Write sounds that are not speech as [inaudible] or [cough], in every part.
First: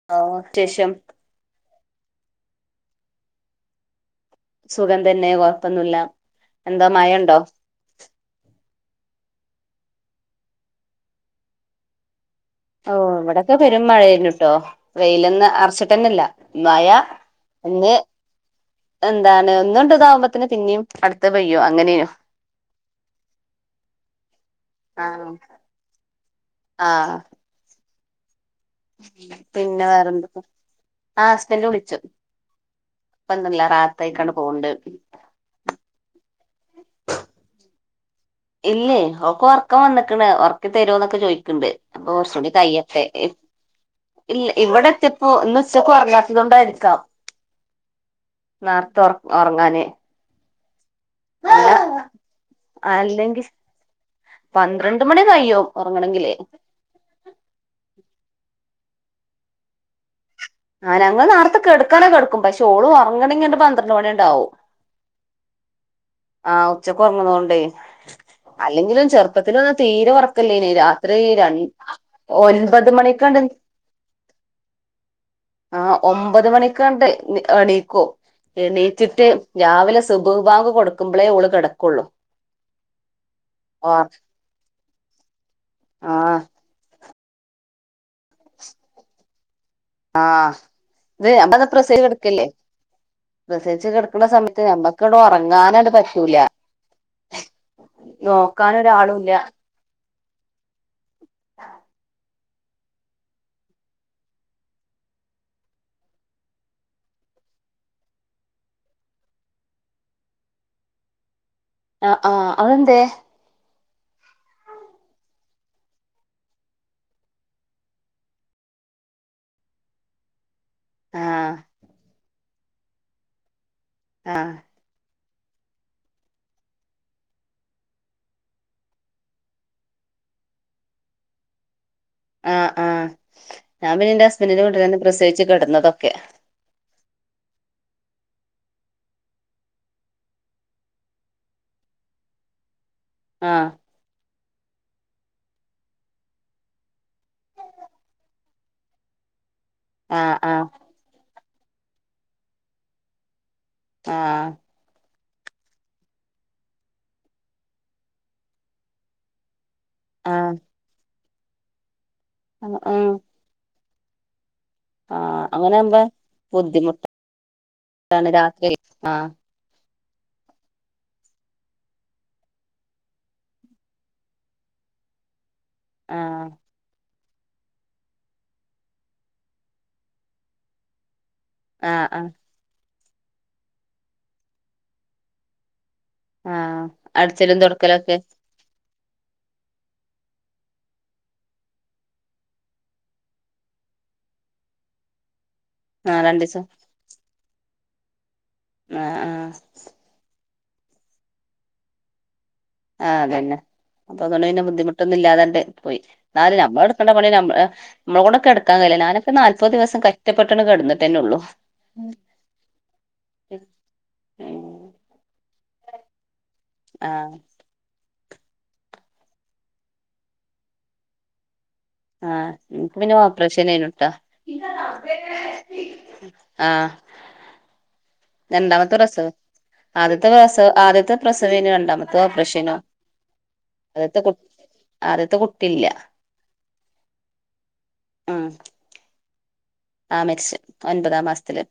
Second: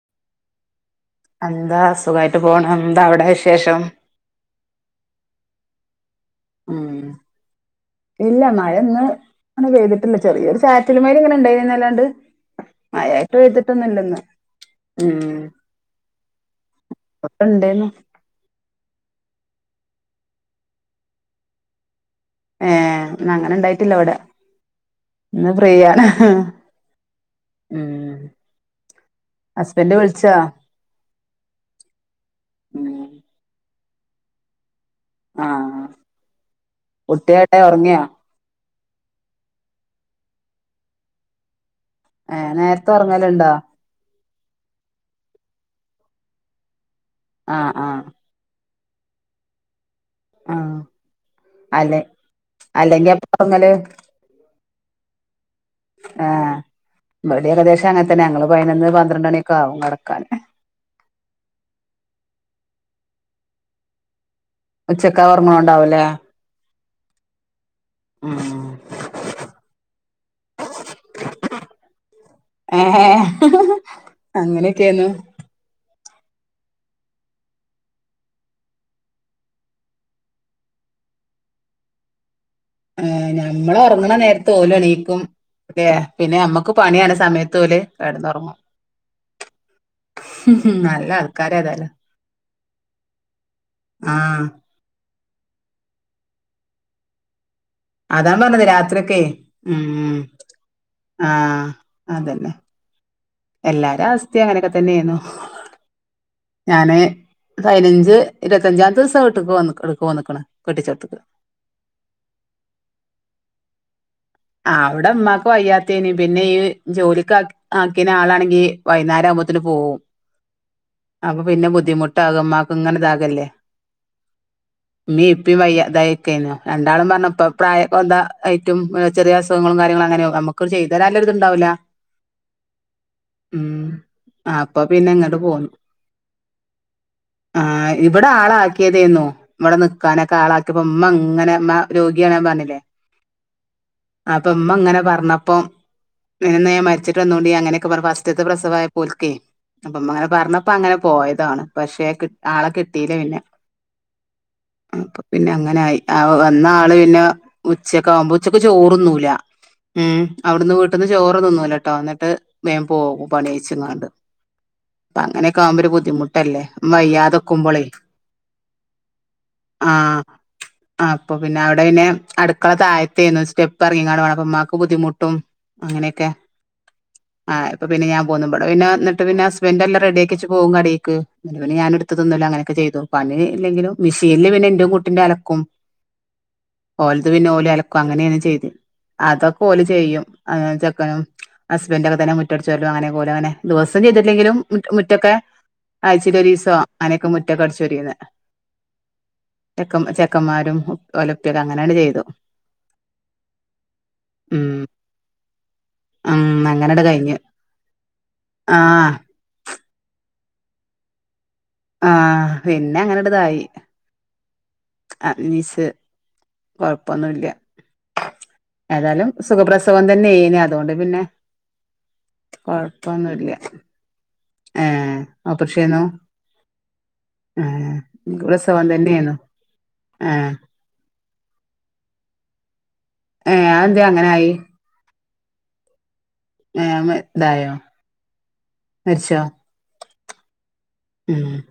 [unintelligible] എന്താ സുഖായിട്ട് പോണം എന്താ അവിടെ വിശേഷം സുഖം തന്നെ കൊഴപ്പൊന്നുല്ല എന്താ ഉം മയെണ്ടോ ഇല്ല മഴ ഇന്ന് അങ്ങനെ പെയ്തിട്ടില്ല ചെറിയൊരു ചാറ്റല് മഴ ഇങ്ങനെ ഇണ്ടായിന്നല്ലാണ്ട് ഓഹ് ഇവിടെക്കെ പെരും മഴേര്ന്നിട്ടോ ഉം വെയിലിന്ന് അറച്ചിട്ടന്നില്ല മയ [unintelligible] എന്താണ് ഒന്നുകണ്ട് ഇതാവുമ്പത്തന്നെ പിന്നെയും അടുത്ത പെയ്യുവ അങ്ങനേണ് ഏഹ് ഇന്നങ്ങനെ ഇണ്ടായിട്ടില്ല ഇവിടെ ആഹ് ഇന്ന് ഫ്രീയാണ് ആഹ് ഉം ഉം പിന്നെ ഹസ്ബൻഡ് വിളിച്ചാ വേറെന്തൊക്കെ ആഹ് ഹസ്ബൻഡ് വിളിച്ചു ഉം [unintelligible] പോണെണ്ട് ആഹ് കുട്ടിയെവടെ ഒറങ്ങിയൊ ഇല്ലേ ഓക്ക് ഒറക്കം വന്നിക്കണ് ഒറക്കി തരോന്നക്കെ ചോദിക്കെണ്ട് അപ്പ ഏ കൊറച്ചൂടി നേരത്തെ കഴിയട്ടെ ഉറങ്ങലുണ്ടോ ഇല്ല ഇവിടെ എത്തിപ്പോ ഇന്ന് ഉച്ചക്ക് ഒറങ്ങാത്തത് കൊണ്ടായിരിക്കാം ആഹ് ആഹ് നേർത്ത ഒറക് ഒറങ്ങാനേ ആഹ് അല്ലെ അല്ലെങ്കി അപ്പ അങ്ങല് പന്ത്രണ്ട് മണി കഴിയും ഉറങ്ങണെങ്കില് ആഹ് ഇവടേം ഏകദേശം അങ്ങനത്തെന്നെ ഞങ്ങള് പൈനൊന്ന് പന്ത്രണ്ട് മണിയൊക്കെ ആവും കെടക്കാന് ആഹ് ഞങ്ങള് നേരത്തെ കെടക്കാനെക്ക കെടക്കും പക്ഷേ ഓളു ഒറങ്ങണെങ്കിണ്ട് പന്ത്രണ്ട് മണിണ്ടാവും ഉച്ചക്ക ഒറങ്ങണൊണ്ടാവുവല്ലേ ആഹ് ഉച്ചക്കൊറങ്ങണോണ്ടെ ഉം അല്ലെങ്കിലും ചെറുപ്പത്തിന് തീരെ ഒറ‌ക്ക്ല്ലേനി രാത്രി ര ഏ ഒൻപത് മണിക്കണ്ട് അങ്ങനെയൊക്കെയാന്നു ആഹ് ഒമ്പത് മണിക്കാണ്ട് എണീക്കൊ എണീച്ചിട്ട് രാവിലെ സുഭവിഭാഗ് കൊടുക്കുമ്പളേ ഓള് കിടക്കൊള്ളൂ ആഹ് ഞമ്മളൊറങ്ങണ നേരത്ത് ഓല് എണീക്കും അല്ലെ ആ പിന്നെ നമ്മ ക്ക് പണിയാണ സമയത്ത് ഓല് കെടന്നൊറങ്ങും ആഹ് ഇത് ഞമ്മന്ന് ഏതായാലും പ്രസവിച്ചു കെടക്കല്ലേ പ്രസിവിച്ച് ആ കെടക്കണ സമയത്ത് ഞമ്മ ക്കട് ഒറങ്ങാനായിട്ട് പറ്റൂല അതാ പറഞ്ഞത് നോക്കാൻ രാത്രിയൊക്കേ ഒരാളുല്ല ഉം ആഹ് അതന്നെ എല്ലാരും അവസ്ഥേ അങ്ങനെയൊക്കെ തന്നേയിരുന്നു ഞാന് പതിനഞ്ച് ഇരുത്തഞ്ചാം ദിവസം വീട്ടിക്ക് വന്നിക്കണ് ഇവിടുക്ക് വന്നിക്കണ് കെട്ടിച്ചോടത്തിക്ക് ആഹ് ആഹ് അതെന്തേ ആഹ് അവിടിമ്മാക്ക് വയ്യാത്തേന് പിന്നെ ഈ ജോലിക്കാ ആക്കിനെ ആളാണെങ്കി വൈകേരം ആകുമ്പോത്തേന് പോകും. ആ അപ്പൊ പിന്നെ ബുദ്ധിമുട്ട്കമാക്ക് ഇങ്ങനെ ഇതാകല്ലേ ആഹ് ഇമ്മീ ഇപ്പും വയ്യ അതായിക്കു രണ്ടാളും പറഞ്ഞപ്പ പ്രായംന്താ ഏറ്റും ചെറിയ അസുഖും കാര്യങ്ങളങ്ങനെ നുക്ക ചെയ്താും നല്ലും ഇണ്ടാവൂല. ആഹ് ആഹ് ഞാൻ പിന്നെ എന്റെ ഹസ്ബൻറിന്റെ കൂട്ടിൽ തന്നെ പ്രസയിച്ചു കിടുന്നതൊക്കെ ആഹ് ഇവിടെ ആള ആക്കിയതെന്നോ ഇമ്മടെ നക്കാനെ കാളാക്കിയപ്പോ ഉമ്മ അങ്ങനെ അമ്മ രോഗിയണ ൻ പറഞ്ഞില്ലേ? ആഹ് അപ്പ ഇമ്മ അങ്ങനെ പറഞ്ഞപ്പ നിന ഞാ മരിച്ചിട്ട്ന്നുകോണ്ട് ന്ന് അങ്ങനൊക്കെ പറ വാസ്ത്ത പ്രസവായ ഓൽക്കെ അപ്പൊ അമ്മ അങ്ങനെ ആഹ് ആഹ് പറഞ്ഞപ്പ അങ്ങനെ പോയതാണ് പക്ഷെ ആളെ കിട്ടീല്ലേ പിന്നെ ആഹ് അപ്പൊ പിന്നെ അങ്ങനൊയി ആ വന്ന ആള് പിന്നെ ഉച്ചൊക്കെ ആകുമ്പോ ഉച്ചക്ക് ചോറുന്നൂല്ല മ് ആഹ് അവ്ടുന്ന് വീട്ട്ന്ന് ചോറ് തിന്നൂലട്ടോ ന്നിട്ട് വേ ആഹ് പോകും. പണിയയിച്ച്ക്കാണ്ട്. പ്പ ആഹ് അങ്ങനൊക്കെ ആവുമ്പൊരു അങ്ങനാവുമ്പോ ബുദ്ധിമുട്ടല്ലേ മ്മ ബുദ്ധിമുട്ടാണ് ‌വെയ്യാതക്കുമ്പളേ. രാത്രി ആഹ് ആഹ് അപ്പൊ പിന്നെ അവടെയ്ന് അടുക്കള താഴ ത്തെയ്‌നു സ്റ്റെപ്പറങ്ങിക്കാട് വാണം അപ്പൊമ്മാക്ക് ബുദ്ധിമുട്ടും അങ്ങനൊക്കെ ആഹ് ആഹ് ഇപ്പ പിന്നെ ഞാൻ പോന്നു ബടെ പിന്നെ ന്നിട്ട് പിന്നെ ഹസ്ബൻ്റെല്ലാ റെഡി ആക്കിച്ച് പോവും കടീക്ക്. ന്നിട്ട് പിന്നെ ആഹ് ഞാനെടുത്ത് ആഹ് തിന്നലു അങ്ങനൊക്കെ ചെയ്തു. പനി ഇല്ലെങ്കിലും മിഷീൽ പിന്നെ ഇൻ്റിം കൂട്ടിൻ്റിം അലക്കും. ആഹ് ഓല്ത് പിന്നെ അടിച്ചലും ഓലല തൊടക്കലൊക്കെ ഞാൻ ചെയ്ത് അതൊക്കെ ഓല് ചെയ്യും അയാളും ചെക്കനും. ഹസ്ബൻ്റൊക്കെ തന്നെ മുറ്റ അടിച്ചോരലും അങ്ങനെ ഓലങ്ങനെ ദിവസം ചെയ്ത്ട്ട്ല്ലെങ്കിലു മുറ്റൊക്കെ ആഹ് രണ്ടീസം ആയ്ച്ചലൊരീസോ അനൊക്കെ മുറ്റക്കെ അടിച്ചൊരീന്നേ. ആഹ് ആഹ് ചെക്കം ചെക്കന്മാരും ഒലപ്പ്യക്കെ അങ്ങനെണ് ചെയ്തു. ആഹ് അതന്നെ അപ്പൊ അതോണ്ട് പിന്നെ ഉം ബുദ്ധിമുട്ടൊന്നും ഇല്ലാതാങ്ങ്ട്ട് പോയി ഉം ന്നാലും അങ്ങനെട് നമ്മളെടുക്കണ്ട പണി കഴിഞ്ഞ് നമ്മ അ നമ്മളക്കൊണ്ടെടുക്കാ കഴിയില്ല ആഹ് ഞാനൊക്കെ നാല്പത് ദിവസം ക റ്റ പട്ടെന്ന് കെട്ന്ന്ട്ടെന്നെള്ളു. ആഹ് പിന്നെങ്ങന്ടതായി. അത് നീസ് ആഹ് കൊഴപ്പൊന്നുല്ല. ഏതാലും സുഖപ്രസവം തന്നെയ്നു അതോണ്ട് പിന്നെ ആഹ് ഇൻക്ക് പിന്നെ കൊഴപ്പൊന്നുല്ല ഓപ്പറേഷനേയ്നുട്ടാ. ഏഹ് ഓപ്പർഷെയ്നു‌ ആഹ് ഏഹ്. പ്രസവം രണ്ടാമത്തെ പ്രസവ് തന്നെയേന്നു ആദ്യത്തെ ഏഹ് പ്രസവ് ആദ്യത്തെ പ്രസവേയ്നു രണ്ടാമത്തെ ഓപ്പറേഷയ്നു. ഏഹ് അഎന്ത്യാ അങ്ങനായി. ആദ്യത്തെ കുട്ടില്ല. ഏഹ് മെ ഇതായോ മരിച്ചോ? ആഹ് മരിച്ച് ഒൻപതാം ഉം മാസത്തില്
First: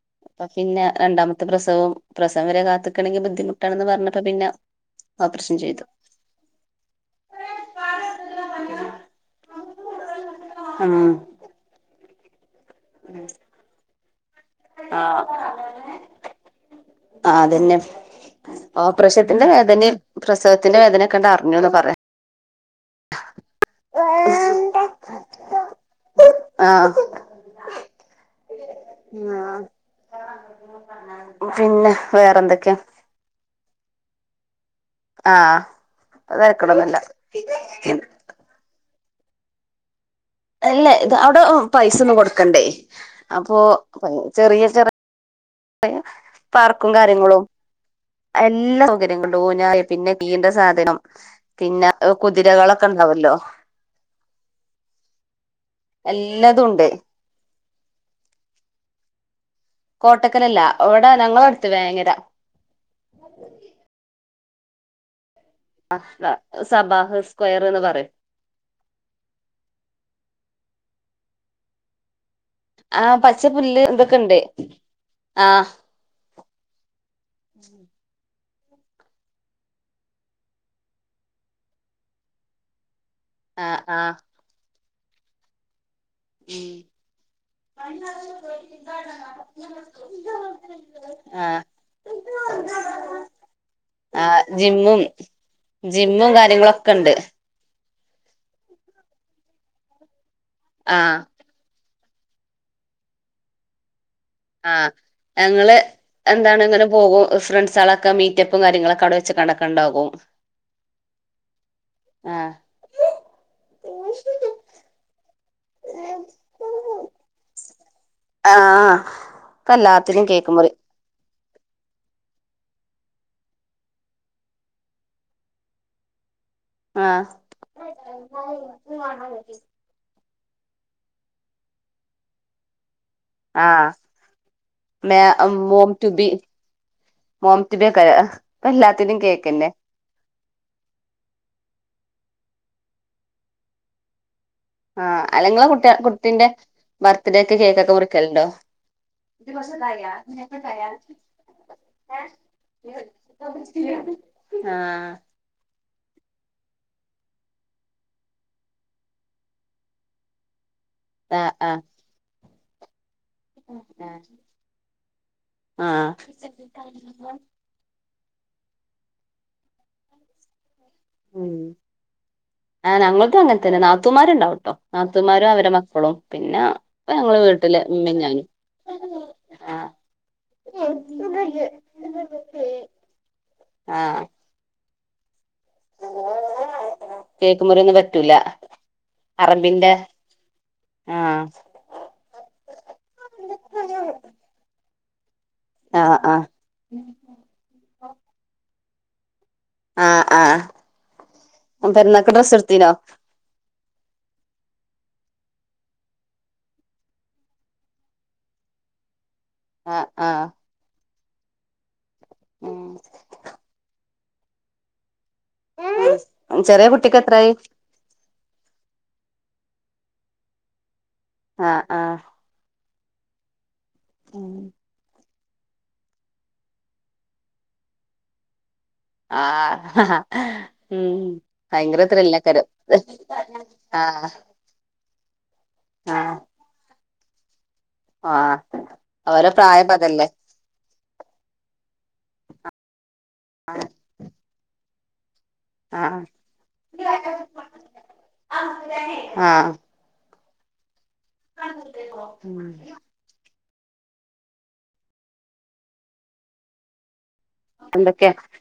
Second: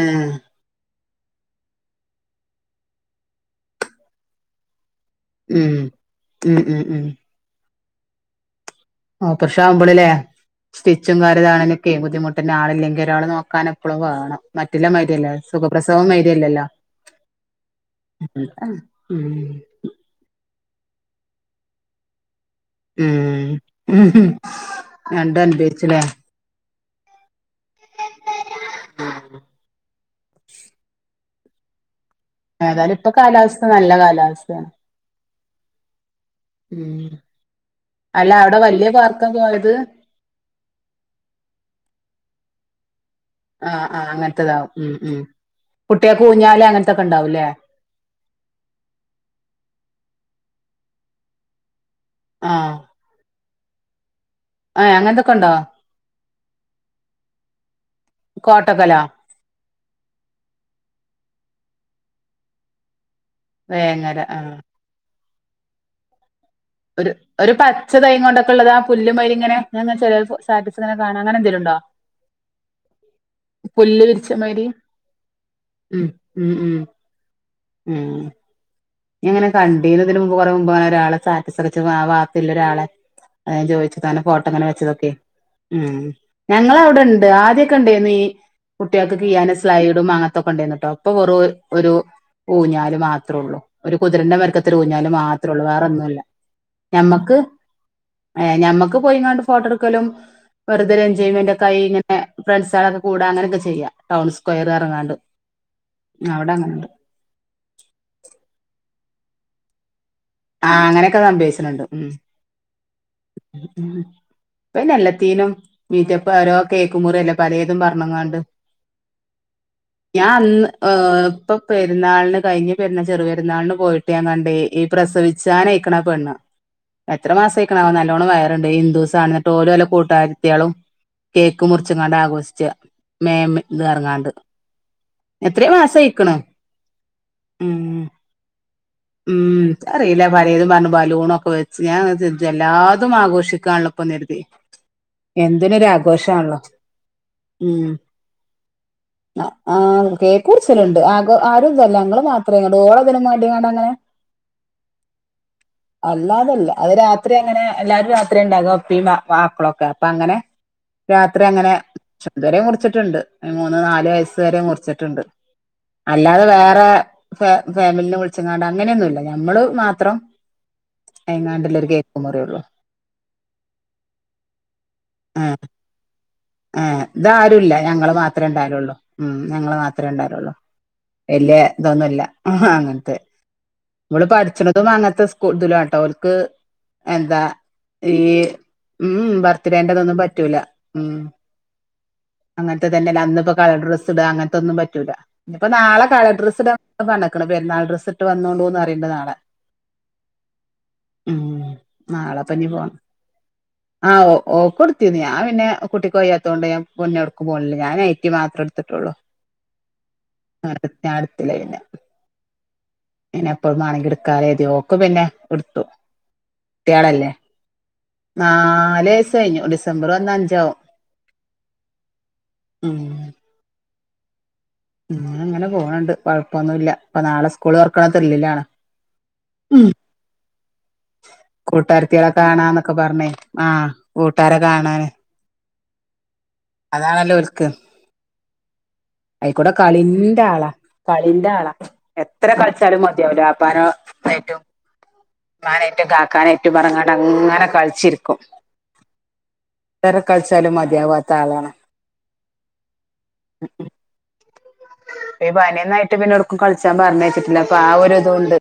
ഏഹ് പ പിന്നെ രണ്ടാമത്തെ പ്രസവം പ്രസവം വരെ കാത്ത്ക്കണെങ്കി ബുദ്ധിമുട്ടാണെന്ന് പറഞ്ഞപ്പോ പിന്നെ ഓപ്പറേഷൻ ഉം ചെയ്തു ഉഹ് ഉഹ് ഉഹ് ഓപ്രഷാവുമ്പള്ല്ലേ. ഉം സ്റ്റിച്ചും കാര്യതാണൊലൊക്കെ ബുദ്ധിമുട്ടെന്നെ ആളില്ലെങ്കി ഒരാൾ നോക്കാനപ്പഴും വാണം. മറ്റുള്ള മായിര്യല്ലേ സുഖപ്രസവം മായിരിയല്ലല്ലോ? ആഹ് തന്നെ ഓപ്രഷ്യത്തിന്റെ ഉം വേദ പ്രസവത്തിന്റെ വേദനൊക്കങ്ങട്ടറിഞ്ഞുന്ന് പറയാ. ഉഹ് രണ്ടൊൻഭവിച്ചൂലെ. ആഹ് ആഹ് പിന്നെ വേറെന്തൊക്കെ? ഇപ്പ കാലാവസ്ഥ നല്ല കാലാവസ്ഥ ആഹ അതരക്കടൊന്നുല്ല. ഉം അല്ല അവിടെ വല്ല്യ ബാർക്ക പോയത് അല്ല ഇത് അവിടെ അ് പൈസൊന്നും കൊടുക്കണ്ടേ. അപ്പൊ ആഹ് ആഹ് ചെറിയ അങ്ങനത്തതാവും ചെർ ഉം ഉം യ കുട്ടികൾക്ക് ഊഞ്ഞാല് പാർക്കും അങ്ങനത്തൊക്കെ കാര്യങ്ങളും ഉണ്ടാവൂല്ലേ എല്ല സൗകര്യങ്ങൾണ്ട് ഊഞ്ഞാല് പിന്നെ നീണ്ട സാധനം പിന്നെ ആഹ് കുതിരകളൊക്കെ ഉണ്ടാവല്ലോ. ആഹ് എ അങ്ങൻത്തൊക്കെണ്ടോ? എല്ലാതും ഉണ്ട് കോട്ടക്കലോ? കോട്ടക്കലല്ല ഇവ്ടെ ഞങ്ങളടുത്ത് വേങ്ങര. വേങ്ങര ആ അസ്ത ഒരു ഒരു പച്ചതൈ കൊണ്ടൊക്കുള്ളതാ പുല്ലുമയിരിങ്ങനെ ഞാൻങ്ങനെ ചെലോൽ സ്റ്റാറ്റസ്ങ്ങനെ കാണാ അങ്ങനെന്തെലുണ്ടോ ആഹ് പച്ച പുുല്ല് ഇതൊക്കെണ്ട് ആ ഇംഉം ഉം ഉം ഞങ്ങനെ കണ്ടീനുതിന് മുമ്പ് കുറ മുമ്പ് അനെ ഒരാള സാറ്റിസ് വാച്ചത്‌ ആ വത്തില്ല ഒരാളെ അത ആ ചോദിച്ചു ആ തന്നെ ഫോട്ടോങ്ങനെ വെച്ചതൊക്കെ ഉ ഞങ്ങ അവിടെ ഉണ്ട് ആദ്യമൊക്കെ ഉണ്ടന്ന് ഈ കുട്ടികൾക്ക് കീ്യാനൻ സ്ലൈഡും അങ്ങനത്തൊക്കെ ഉണ്ടായിന്നട്ടോ അപ്പൊ കൊറു ആ ഒരു ഊഞ്ഞാൽ മാത്രംഉള്ളൂ ഒരു ആ കുതിരണ്ട മരക്കത്തി ജിമ്മും ഊഞ്ഞാലും മാത്രമ ഉള്ള വേറെന്നുമല്ല ജിമ്മും കാര്യങ്ങളൊക്കെ ഉണ്ട് ഞമ്മക്ക് ഞമ്മക്ക് പോയി ഫോട്ടോ എടുക്കും ആ വെറുതെജോയ്മെന് ഫ്രണ്ട്സ ആളൊക്കെ കൂട അങ്ങനെയൊക്കെ ചെയ്യാം ടൗൺകൂ ആഹ ഞങ്ങള് എന്താണ് ഇങ്ങനെ അങ്ങനെണ്ട് പോകും ഫ്രണ്ട്സ ആളക്കെ ക്കെ മീറ്റപ്പും കാര്യങ്ങളൊക്കെ അവിടെ വെ കണ്ടക്ക ഉണ്ടാകും ആഹ അങ്ങനെയൊക്കെ സംഭവിച്ചണുണ്ട് ഉ ആഹ് പിന്നെ എല്ലാത്തീനും മീറ്റപ്പ ഓരോ കേക്കുമ മുറിയല്ല പലേതും പറഞ്ഞ ആഹ് ഇപ്പ എല്ലാത്തിനും ഞാൻ കേക്ക് അന്ന് മുറി ഇപ്പൊ പെുന്നാളിന് കഴിഞ്ഞ പെരുന്നാ ചെറു പെരുന്നാളിന് പോയിട്ട് ഞാൻ കണ്ടേയ് പ്രസവിച്ചാനയക്കണ പെണ്ണ് ആഹ് എത്ര മാസം ആക്കണാവ നല്ലോണ്ണം വയറണ്ട് ഹിന്ദ ദിവസ ആണ എന്നിട്ട്ഓര വല്ല കൂട്ടുകരുത്തിയാളും കേക്ക് മുറിച്ചുംങ്ങാടെ ആഘോഷിച്ച മേ ഇത് ആഹ് ഇറങ്ങാണ്ട് മേ എത്രയ മാസ കയിക്കണ് മോംത്തിബക്ക എല്ലാത്തിനും ഉം കേക്കന്നെ അറിയില്ലേ പലതും പറഞ്ഞു ബലൂണ ഒക്കെ വെച്ച് ഞാൻ എല്ലാതും ആഘോഷിക്കാള്ള ഇപ്പ എരുതി ആഅല്ലെങ്കി കുട്ട കുട്ടിന്റെ ബർത്ത്ഡേ ഉം കേക്കൊക്കെ മുറിക്കലുണ്ടോ ഇിവസ ആഹ് കേക്ക് മുറിച്ചലുണ്ട് ആഘോ ആരും ഇതല്ല ഞങ്ങള് മാത്രേ ഇങ്ങട് ഓളതിനും വേണ്ടിങ്ങാണ്ട് അങ്ങനെ ആ അല്ലാതല്ല അത് രാത്രി അങ്ങനെ എല്ലാരും രാത്രി ഉണ്ടാക ഒപ്പിയ വാമക്കളൊക്കെ അപ്പ അങ്ങനെ രാത്രി ആഹ് അങ്ങനെ ഇതുവര മുറിച്ചിട്ടുണ്ട് മൂന്ന് നാലു ആഹ് വയസ് വരെ മുറിച്ചിട്ടുണ്ട് ആഹ് അല്ലാതെ വേറെ ഫാമിലിനെ വിളിച്ചങ്ങാട് അങ്ങനെയൊന്നുമല്ല നഞമ്മള് മാത്രം എഏങ്ങാണ്ടല്ല ഒരു കേക്കുമ മുറേള്ളൂ ആഞങ്ങൾകും അങ്ങനെ തന്നെ നാത്തുമാരുണ്ടാവട്ടോ നാത്തുമാരും അവടെ മക്കളും പിന്നെ ഇപ്പ ഞങ്ങള് ഇതാരുംല്ല വീട്ടില് ഞങ്ങള്ൾ ഉമ്മയും മാത്രമേ ഞാനും ഉണ്ടാലള്ളൂ ഉം ഞങ്ങള്ൾ ആഹ് മാത്രമേ ഉണ്ടാലള്ളൂ വല്യ ഇതൊന്നുമല്ല അങ്ങനത്തെ ആഹ് ഇവള്പഠിച്ചണതും അങ്ങനത്തെ സ്കൂ ഇതുലാട്ടവർക്ക് എന്താ കേക്ക് മുറിയൊന്നും ഈ പറ്റൂല ഉം അറബിന്റെ ബർത്ത്ഡേറതൊന്നും പറ്റൂല ഉം ആഹ് അങ്ങനത്തെ തന്നെ അന്നപ്പോ കളർ ഡ്രസ്ട അങ്ങനത്തെ തെന്നും പറ്റൂല്ല ഇപ്പ നാളെ ആഹ് കളർ ആഹ് ടർസ് ഇൻ നാളെ പെരുനാൾ ടസ് ആ ആഹ പെരുന്നക്ക് ഡസ് നാളെപ്പ ഇനി എടുത്തനോ പോണം ആഹ് ഓ ഓക്ട്ത്തിയിന്നു. ഞാൻ പിന്നേ കുട്ടക്ക് വയ്യാതോണ്ട് ഞാൻ പിന്നെ ഒട്ക്കും പോണില്ല. ഞാൻ നൈടി മാത്രം ഇട്ത്തിട്ടുള്ളൂ. [unintelligible] ആഹ് ആഹ് [unintelligible] ഞാട്ത്തില്ല പിന്നെ. പിന്ന എപ്പോഴുമാണങ്ങി ഇട്ക്കാലൊ കര്തി ഓക്ക് പിന്നെ, ഇട്ത്തു. ഉം ചെറിയ കുട്ടിക്ക് കുട്ടിയ്യാളെല്ലേ? എത്രായി നാല് വയസ് കഴിഞ്ഞു. ഡിസംബറ് വന്നാഅഞ്ചാവും ആഹ് ആഹാ. [unintelligible] [unintelligible] അങ്ങനെ പോണ് ണ്ട് കുഴപ്പൊന്നുല്ല. ഇപ്പ നാളെ സ്കൂളള് തോർക്കണ ത്രില്ലില്ലാണ്. ആഹ് ഉം ഭയങ്കര കൂട്ടാരത്തിളെ കാണാന്നൊക്കെ ത്രില്ലയ്ക്കാരം പറഞ്ഞേ ആഹാ ആഹ് കൂട്ടാരൊ കാണാന്. [inaudible] അതാണല്ലോ? ഒല്ക്ക് ആഹ് അവരെ അയികുടെ പ്രായം അതല്ലേ കളിൻന്റെ ആളാ. കളിന്റെ ആളാ. എത്ര കളിച്ചാലും മതിയാവുല്ല ആപ്പാന എറ്റും. മ്മാനായിട്ടും, ആഹ് കാക്കാനായിട്ടും, പറഞങ്ങണ്ട് അങ്ങനെ കളിച്ചിരിക്കും. ആഹ് എത്ര കളിച്ചാലും മതിയാവാത്ത ആളാണ്. [unintelligible] [unintelligible] പി പനിയൊന്നായിട്ട് പിന്നെവ്ട്ക്കും കളിച്ചാം പറഞ്ഞയച്ചിട്ടില്ല അപ്പൊ ആഹാ ഒരു എന്തൊക്കെയാ ഇതുംണ്ട്.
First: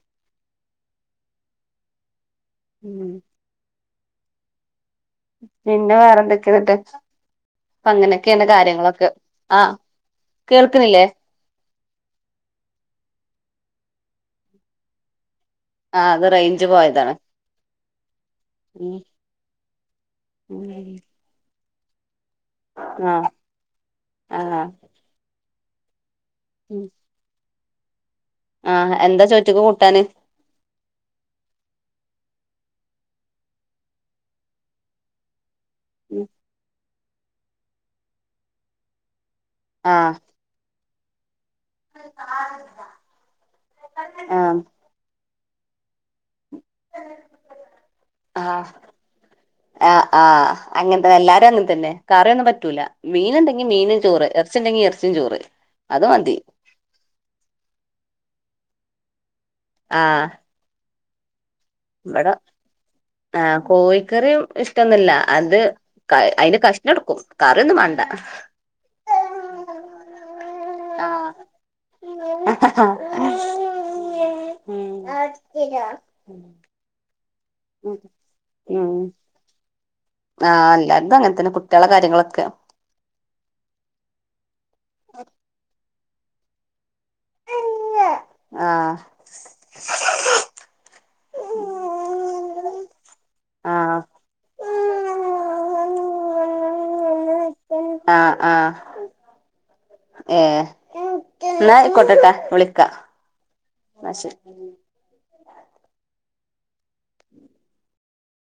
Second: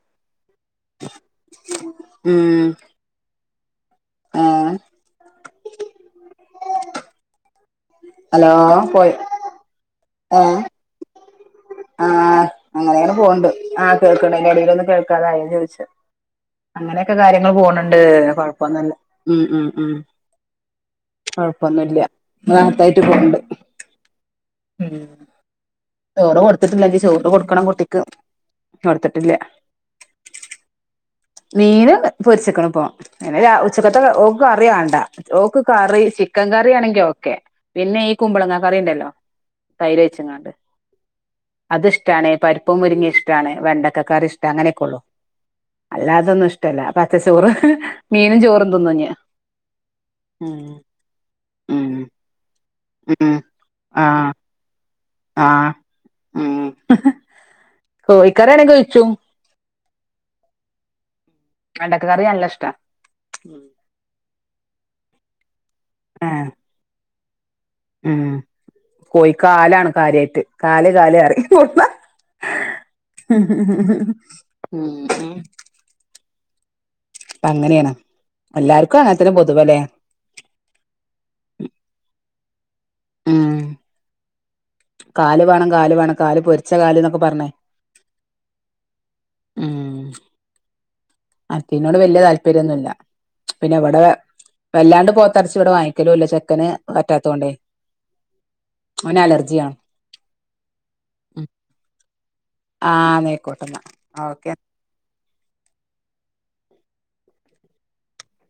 ഉും [unintelligible] ആഹാ പിന്നെ വേറെന്തൊക്കെന്നിട്ട്. പ അങ്ങനൊക്കെണ് ഹലോ കാര്യങ്ങളൊക്കെ പോയി ആഹാ ഏഹ് കേൾക്ക്ണ്ല്ലേ? ആഹ് അങ്ങനെങ്ങനെ പോണ് ണ്ട്. ആകേൾക്കിണിണ്ട ഇടയിലൊന്ന് കേൾക്കാതായോ ചോദിച്ചു. ആഹ് അത് റേഞ്ച് പോയതാണ് അങ്ങനെയൊക്കെ കാര്യങ്ങൾ പോണ് ണ്ട്. കൊഴപോന്നുല്ല ഉം ഹു ഹും ഹും. [unintelligible] കൊഴപ്പൊന്നുല്യ റാഹത്തായിട്ട് പോണ് ആഹ് ആഹ് ണ്ട്. ചോറ് ഉം കൊടുത്തിട്ടില്ല. ഞ്ഞിചോറ് കൊടുക്കണം കുട്ടിക്ക്. ആഹ് എന്താ കൊടുത്തിട്ടില്ല ചോറ്റ്ക്ക് കൂട്ടാന്? [inaudible] മീന് പൊരിച്ചക്കണ് പോ, പിന്നെ രാ ഉച്ചക്കത്തെ ഓക്ക് കറി വാണ്ട ഓക്ക് കറി ചിക്കൻ കറി ആണെങ്കിൽ ഓക്കെ. പിന്നെ ഈ കുമ്പളങ്ങാ കറിണ്ടല്ലോ തൈര് ആഹ് ഓയ്ച്ചങ്ങാണ്ട്. അത്ഷ്ടാണ്. പരിപ്പം മുരിങ്ങി ഇഷ്ട്ടാണ്. വെണ്ടക്കക്കറി ഇഷ്ട്ടാ ആഹ് അങ്ങനെയൊക്കെയ ഉള്ളു അല്ലാതൊന്നും ഇഷ്ട്ട ഷ്ട്ടല്ല പച്ചച്ചോറ് മീനും ചോറും ആഹ് തിന്നുഞി ആഹ് ആഹ് അങ്ങനെതനെ. എല്ലാരും അങ്ങനെ തന്നെ കറിയൊന്നും പറ്റൂല ഉം മീന്ണ്ടെങ്ങി മീനും ചോറ്, ആഹ് ഇറച്ചിണ്ടെങ്കി ഇറച്ചിം ചോറ്, ആഹ് അത് മതി ഹും കോഴിക്കറി യാണെങ്കി ഓഴിച്ചും. ആഹാ വെണ്ടക്ക കറി ഇവിടെ നല്ല ഇഷ്ടാ ആഹാ കോഴിക്കറിയും ഇഷ് ഷ്ടന്നില്ല അത് ഏഹ് അയിൻ്റെ കഷ്ണംട്ക്കും കറിയൊന്നും മാണ്ട കോയി കാലാണ് കാര്യായിട്ട്. കല് കാല്റിം കൊട്ന്ന [unintelligible] [unintelligible] അപ്പ അങ്ങനെയാണ്. ഉം എല്ലാർക്കും അങ്ങത്തനെ പൊതുവ അല്ലേ? ആഹ് അല്ലാർക്കും അങ്ങനെ തന്നെ. കുട്ടിയളെ കാര്യങ്ങളൊക്കെ. ഉഹും കാല് വേണം കാല് വേണം കാല് പൊരിച്ച കാല് എന്നൊക്കെ പറഞ്ഞേ ആഹ് ഉം അത്തീനോട് വല്യ താല്പര്യംന്നുല്ല. പിന്നെ ആഹ് ഇവിടെ വല്ലാണ്ട് പോത്തർച്ചി ഇവിടെ വാങ്ങിക്കലൂല്ല ചെക്കന് പറ്റാത്തൊണ്ടേ ആഹ് ആഹ് അവന് അലർജിയാണ്. ഏഹ് ന്നാ അയ്ക്കോട്ടെട്ടാ വിളിക്കാ ആഹ് നീക്കോട്ടന്ന ന്നാ ശരി ഓക്കെ